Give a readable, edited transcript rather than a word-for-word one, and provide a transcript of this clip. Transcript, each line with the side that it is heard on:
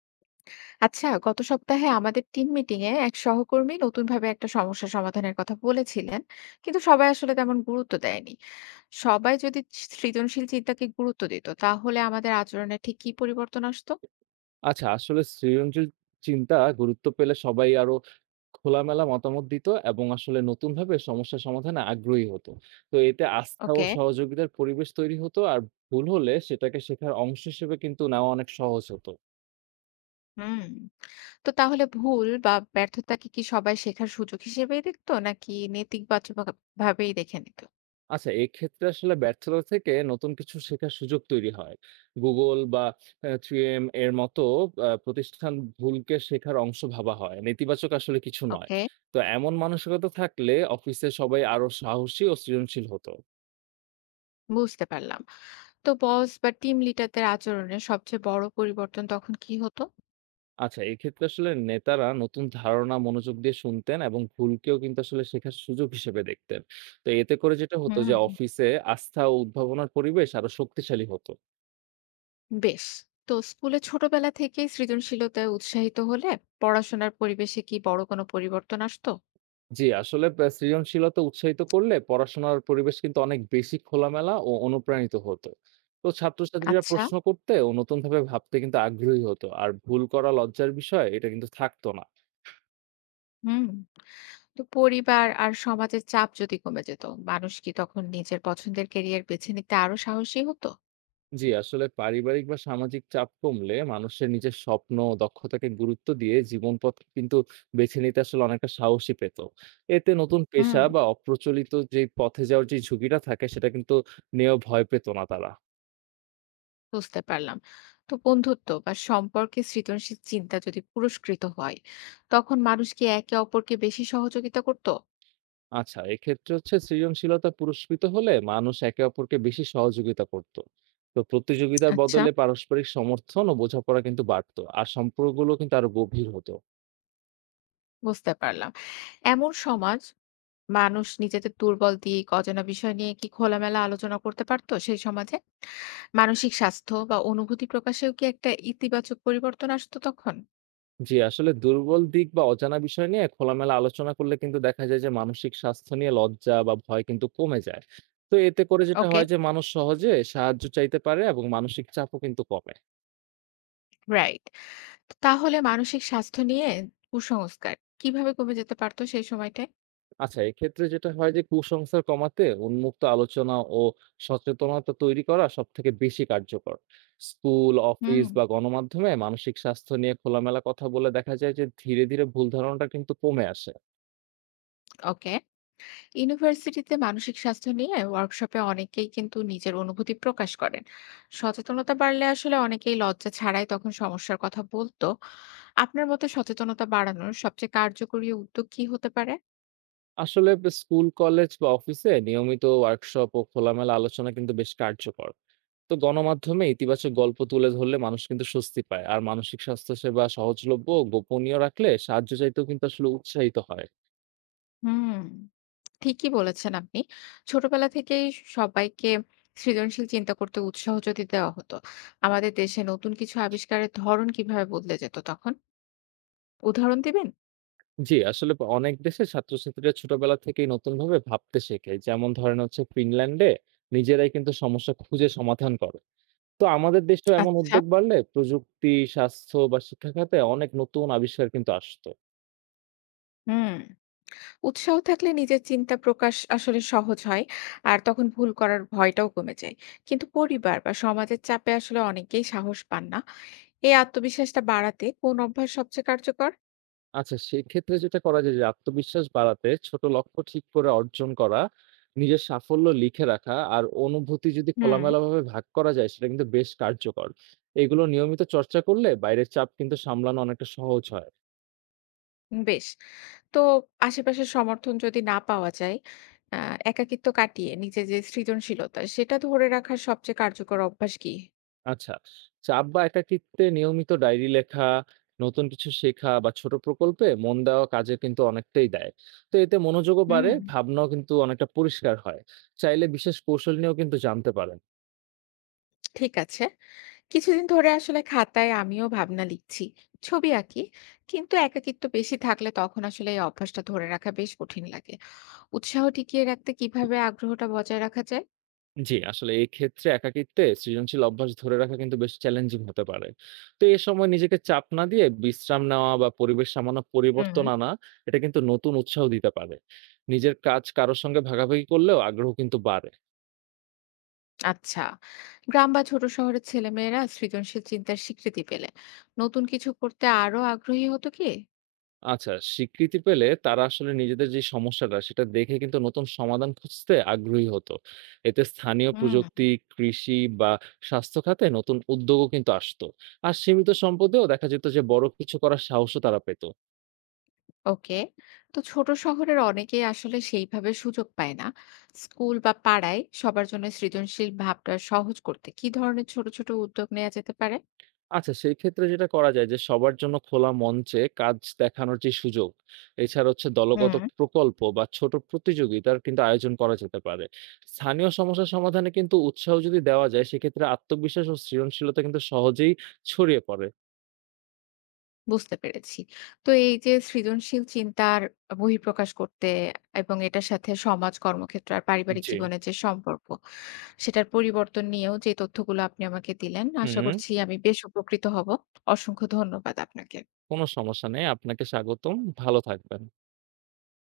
left: আচ্ছা, গত সপ্তাহে আমাদের টিম মিটিং এ এক সহকর্মী নতুনভাবে একটা সমস্যা সমাধানের কথা বলেছিলেন, কিন্তু সবাই আসলে তেমন গুরুত্ব দেয়নি। সবাই যদি সৃজনশীল চিন্তাকে গুরুত্ব দিত, তাহলে আমাদের আচরণে ঠিক কি পরিবর্তন আসতো?
right: আচ্ছা, আসলে সৃজনশীল চিন্তা গুরুত্ব পেলে সবাই আরো খোলামেলা মতামত দিত এবং আসলে নতুনভাবে সমস্যা সমাধানে আগ্রহী হতো। তো এতে আস্থা ও
left: ওকে।
right: সহযোগিতার পরিবেশ তৈরি হতো আর ভুল হলে সেটাকে শেখার অংশ হিসেবে কিন্তু নেওয়া অনেক সহজ হতো।
left: হুম। তো তাহলে ভুল বা ব্যর্থতাকে কি সবাই শেখার সুযোগ হিসেবেই দেখতো নাকি নেতিবাচক ভাবেই দেখে নিত?
right: আচ্ছা, এক্ষেত্রে আসলে ব্যর্থতা থেকে নতুন কিছু শেখার সুযোগ তৈরি হয়। Google বা 3M এর মতো প্রতিষ্ঠান ভুলকে শেখার অংশ ভাবা হয়। নেতিবাচক আসলে কিছু নয়।
left: ওকে।
right: তো এমন মানসিকতা থাকলে অফিসে সবাই আরো সাহসী ও সৃজনশীল হতো।
left: বুঝতে পারলাম। তো বস বা টিম লিডারদের আচরণে সবচেয়ে বড় পরিবর্তন তখন কি হতো?
right: আচ্ছা, এক্ষেত্রে আসলে নেতারা নতুন ধারণা মনোযোগ দিয়ে শুনতেন এবং ভুলকেও কিন্তু আসলে শেখার সুযোগ হিসেবে দেখতেন। তো এতে করে যেটা হতো যে
left: হুম।
right: অফিসে আস্থা ও উদ্ভাবনার পরিবেশ আরো শক্তিশালী হতো।
left: বেশ। তো স্কুলে ছোটবেলা থেকেই সৃজনশীলতায় উৎসাহিত হলে পড়াশোনার পরিবেশে কি বড় কোনো পরিবর্তন আসতো?
right: জি, আসলে সৃজনশীলতা উৎসাহিত করলে পড়াশোনার পরিবেশ কিন্তু অনেক বেশি খোলামেলা ও অনুপ্রাণিত হতো। তো ছাত্রছাত্রীরা
left: আচ্ছা।
right: প্রশ্ন করতে ও নতুনভাবে ভাবতে কিন্তু আগ্রহী হতো। আর ভুল করা লজ্জার বিষয় এটা কিন্তু থাকতো না।
left: হুম। তো পরিবার আর সমাজের চাপ যদি কমে যেত, মানুষ কি তখন নিজের পছন্দের ক্যারিয়ার বেছে নিতে আরো সাহসী হতো?
right: জি, আসলে পারিবারিক বা সামাজিক চাপ কমলে মানুষের নিজের স্বপ্ন ও দক্ষতাকে গুরুত্ব দিয়ে জীবন পথ কিন্তু বেছে নিতে আসলে অনেকটা সাহসী পেত। এতে নতুন
left: হুম।
right: পেশা বা অপ্রচলিত যে পথে যাওয়ার যে ঝুঁকিটা থাকে সেটা কিন্তু নিয়েও ভয় পেত না তারা।
left: বুঝতে পারলাম। তো বন্ধুত্ব বা সম্পর্কে সৃজনশীল চিন্তা যদি পুরস্কৃত হয়, তখন মানুষ কি একে অপরকে বেশি সহযোগিতা করতো?
right: আচ্ছা, এক্ষেত্রে হচ্ছে সৃজনশীলতা পুরস্কৃত হলে মানুষ একে অপরকে বেশি সহযোগিতা করত। তো প্রতিযোগিতার
left: আচ্ছা।
right: বদলে পারস্পরিক সমর্থন ও বোঝাপড়া কিন্তু বাড়তো আর সম্পর্কগুলো কিন্তু আরো গভীর হতো।
left: বুঝতে পারলাম। এমন সমাজ, মানুষ নিজেদের দুর্বল দিক, অজানা বিষয় নিয়ে কি খোলামেলা আলোচনা করতে পারতো সেই সমাজে? মানসিক স্বাস্থ্য বা অনুভূতি প্রকাশেও কি একটা ইতিবাচক পরিবর্তন আসতো তখন?
right: জি, আসলে দুর্বল দিক বা অজানা বিষয় নিয়ে খোলামেলা আলোচনা করলে কিন্তু দেখা যায় যে মানসিক স্বাস্থ্য নিয়ে লজ্জা বা ভয় কিন্তু কমে যায়। তো এতে করে যেটা
left: ওকে,
right: হয় যে মানুষ সহজে সাহায্য চাইতে পারে এবং মানসিক চাপও কিন্তু কমে।
left: রাইট। তাহলে মানসিক স্বাস্থ্য নিয়ে কুসংস্কার কিভাবে কমে যেতে পারতো সেই সময়টায়?
right: আচ্ছা, এক্ষেত্রে যেটা হয় যে কুসংস্কার কমাতে উন্মুক্ত আলোচনা ও সচেতনতা তৈরি করা সব থেকে বেশি কার্যকর। স্কুল
left: হুম,
right: অফিস বা গণমাধ্যমে মানসিক স্বাস্থ্য নিয়ে খোলামেলা কথা বলে দেখা যায় যে ধীরে ধীরে ভুল ধারণাটা কিন্তু কমে আসে।
left: ওকে। ইউনিভার্সিটিতে মানসিক স্বাস্থ্য নিয়ে ওয়ার্কশপে অনেকেই কিন্তু নিজের অনুভূতি প্রকাশ করেন। সচেতনতা বাড়লে আসলে অনেকেই লজ্জা ছাড়াই তখন সমস্যার কথা বলতো। আপনার মতে সচেতনতা বাড়ানোর সবচেয়ে কার্যকরী উদ্যোগ কি হতে পারে?
right: আসলে স্কুল কলেজ বা অফিসে নিয়মিত ওয়ার্কশপ ও খোলামেলা আলোচনা কিন্তু বেশ কার্যকর। তো গণমাধ্যমে ইতিবাচক গল্প তুলে ধরলে মানুষ কিন্তু স্বস্তি পায় আর মানসিক স্বাস্থ্য সেবা সহজলভ্য ও গোপনীয় রাখলে সাহায্য চাইতেও কিন্তু আসলে উৎসাহিত হয়।
left: হুম, ঠিকই বলেছেন আপনি। ছোটবেলা থেকেই সবাইকে সৃজনশীল চিন্তা করতে উৎসাহ যদি দেওয়া হতো, আমাদের দেশে নতুন কিছু আবিষ্কারের ধরন কিভাবে বদলে যেত তখন? উদাহরণ দিবেন?
right: জি আসলে অনেক দেশে ছাত্রছাত্রীরা ছোটবেলা থেকেই নতুন ভাবে ভাবতে শেখে, যেমন ধরেন হচ্ছে ফিনল্যান্ডে নিজেরাই কিন্তু সমস্যা খুঁজে সমাধান করে। তো আমাদের দেশেও এমন
left: আচ্ছা।
right: উদ্যোগ বাড়লে প্রযুক্তি স্বাস্থ্য বা শিক্ষা খাতে অনেক নতুন আবিষ্কার কিন্তু আসতো।
left: হুম। উৎসাহ থাকলে নিজের চিন্তা প্রকাশ আসলে সহজ হয়, আর তখন ভুল করার ভয়টাও কমে যায়। কিন্তু পরিবার বা সমাজের চাপে আসলে অনেকেই সাহস পান না। এই আত্মবিশ্বাসটা বাড়াতে কোন অভ্যাস সবচেয়ে কার্যকর?
right: আচ্ছা, সেক্ষেত্রে যেটা করা যায় যে আত্মবিশ্বাস বাড়াতে ছোট লক্ষ্য ঠিক করে অর্জন করা, নিজের সাফল্য লিখে রাখা আর অনুভূতি যদি
left: হুম।
right: খোলামেলাভাবে ভাগ করা যায় সেটা কিন্তু বেশ কার্যকর। এগুলো নিয়মিত চর্চা করলে বাইরের চাপ কিন্তু সামলানো অনেকটা সহজ হয়।
left: বেশ। তো আশেপাশের সমর্থন যদি না পাওয়া যায়, আ একাকিত্ব কাটিয়ে নিজের যে সৃজনশীলতা সেটা ধরে রাখার সবচেয়ে কার্যকর অভ্যাস কি?
right: আচ্ছা, চাপ বা একাকিত্বে নিয়মিত ডায়েরি লেখা, নতুন কিছু শেখা বা ছোট প্রকল্পে মন দেওয়া কাজে কিন্তু অনেকটাই দেয়। তো এতে মনোযোগও
left: হুম,
right: বাড়ে, ভাবনাও কিন্তু অনেকটা পরিষ্কার হয়। চাইলে বিশেষ কৌশল নিয়েও কিন্তু জানতে পারেন।
left: ঠিক আছে। কিছুদিন ধরে আসলে খাতায় আমিও ভাবনা লিখছি, ছবি আঁকি। কিন্তু একাকিত্ব বেশি থাকলে তখন আসলে এই অভ্যাসটা ধরে রাখা বেশ কঠিন লাগে। উৎসাহ টিকিয়ে রাখতে কিভাবে আগ্রহটা বজায় রাখা যায়?
right: জি, আসলে এক্ষেত্রে একাকিত্বে সৃজনশীল অভ্যাস ধরে রাখা কিন্তু বেশ চ্যালেঞ্জিং হতে পারে। তো এ সময় নিজেকে চাপ না দিয়ে বিশ্রাম নেওয়া বা পরিবেশ সামান্য
left: হুম।
right: পরিবর্তন আনা, এটা কিন্তু নতুন উৎসাহ দিতে পারে। নিজের কাজ কারো সঙ্গে ভাগাভাগি করলেও আগ্রহ কিন্তু বাড়ে।
left: আচ্ছা। গ্রাম বা ছোট শহরের ছেলেমেয়েরা সৃজনশীল চিন্তার স্বীকৃতি পেলে নতুন কিছু করতে আরো আগ্রহী হতো কি?
right: আচ্ছা, স্বীকৃতি পেলে তারা আসলে নিজেদের যে সমস্যাটা, সেটা দেখে কিন্তু নতুন সমাধান খুঁজতে আগ্রহী হতো। এতে স্থানীয়
left: হুম।
right: প্রযুক্তি, কৃষি বা স্বাস্থ্য খাতে নতুন উদ্যোগও কিন্তু আসতো। আর সীমিত সম্পদেও দেখা যেত যে বড় কিছু করার সাহসও তারা পেত।
left: ওকে। তো ছোট শহরের অনেকেই আসলে সেইভাবে সুযোগ পায় না। স্কুল বা পাড়ায় সবার জন্য সৃজনশীল ভাবটা সহজ করতে কি ধরনের ছোট ছোট উদ্যোগ নেওয়া যেতে পারে?
right: আচ্ছা, সেই ক্ষেত্রে যেটা করা যায় যে সবার জন্য খোলা মঞ্চে কাজ দেখানোর যে সুযোগ, এছাড়া হচ্ছে দলগত
left: হুম।
right: প্রকল্প বা ছোট প্রতিযোগিতার কিন্তু আয়োজন করা যেতে পারে। স্থানীয় সমস্যা সমাধানে কিন্তু উৎসাহ যদি দেওয়া যায় সেক্ষেত্রে আত্মবিশ্বাস ও সৃজনশীলতা কিন্তু সহজেই ছড়িয়ে পড়ে।
left: বুঝতে পেরেছি। তো এই যে সৃজনশীল চিন্তার বহিঃপ্রকাশ করতে এবং এটার সাথে সমাজ কর্মক্ষেত্র আর পারিবারিক
right: জি,
left: জীবনের যে সম্পর্ক, সেটার পরিবর্তন নিয়েও যে তথ্যগুলো আপনি আমাকে দিলেন, আশা
right: হুম,
left: করছি আমি বেশ উপকৃত হব। অসংখ্য ধন্যবাদ আপনাকে।
right: কোনো সমস্যা নেই। আপনাকে স্বাগতম। ভালো থাকবেন।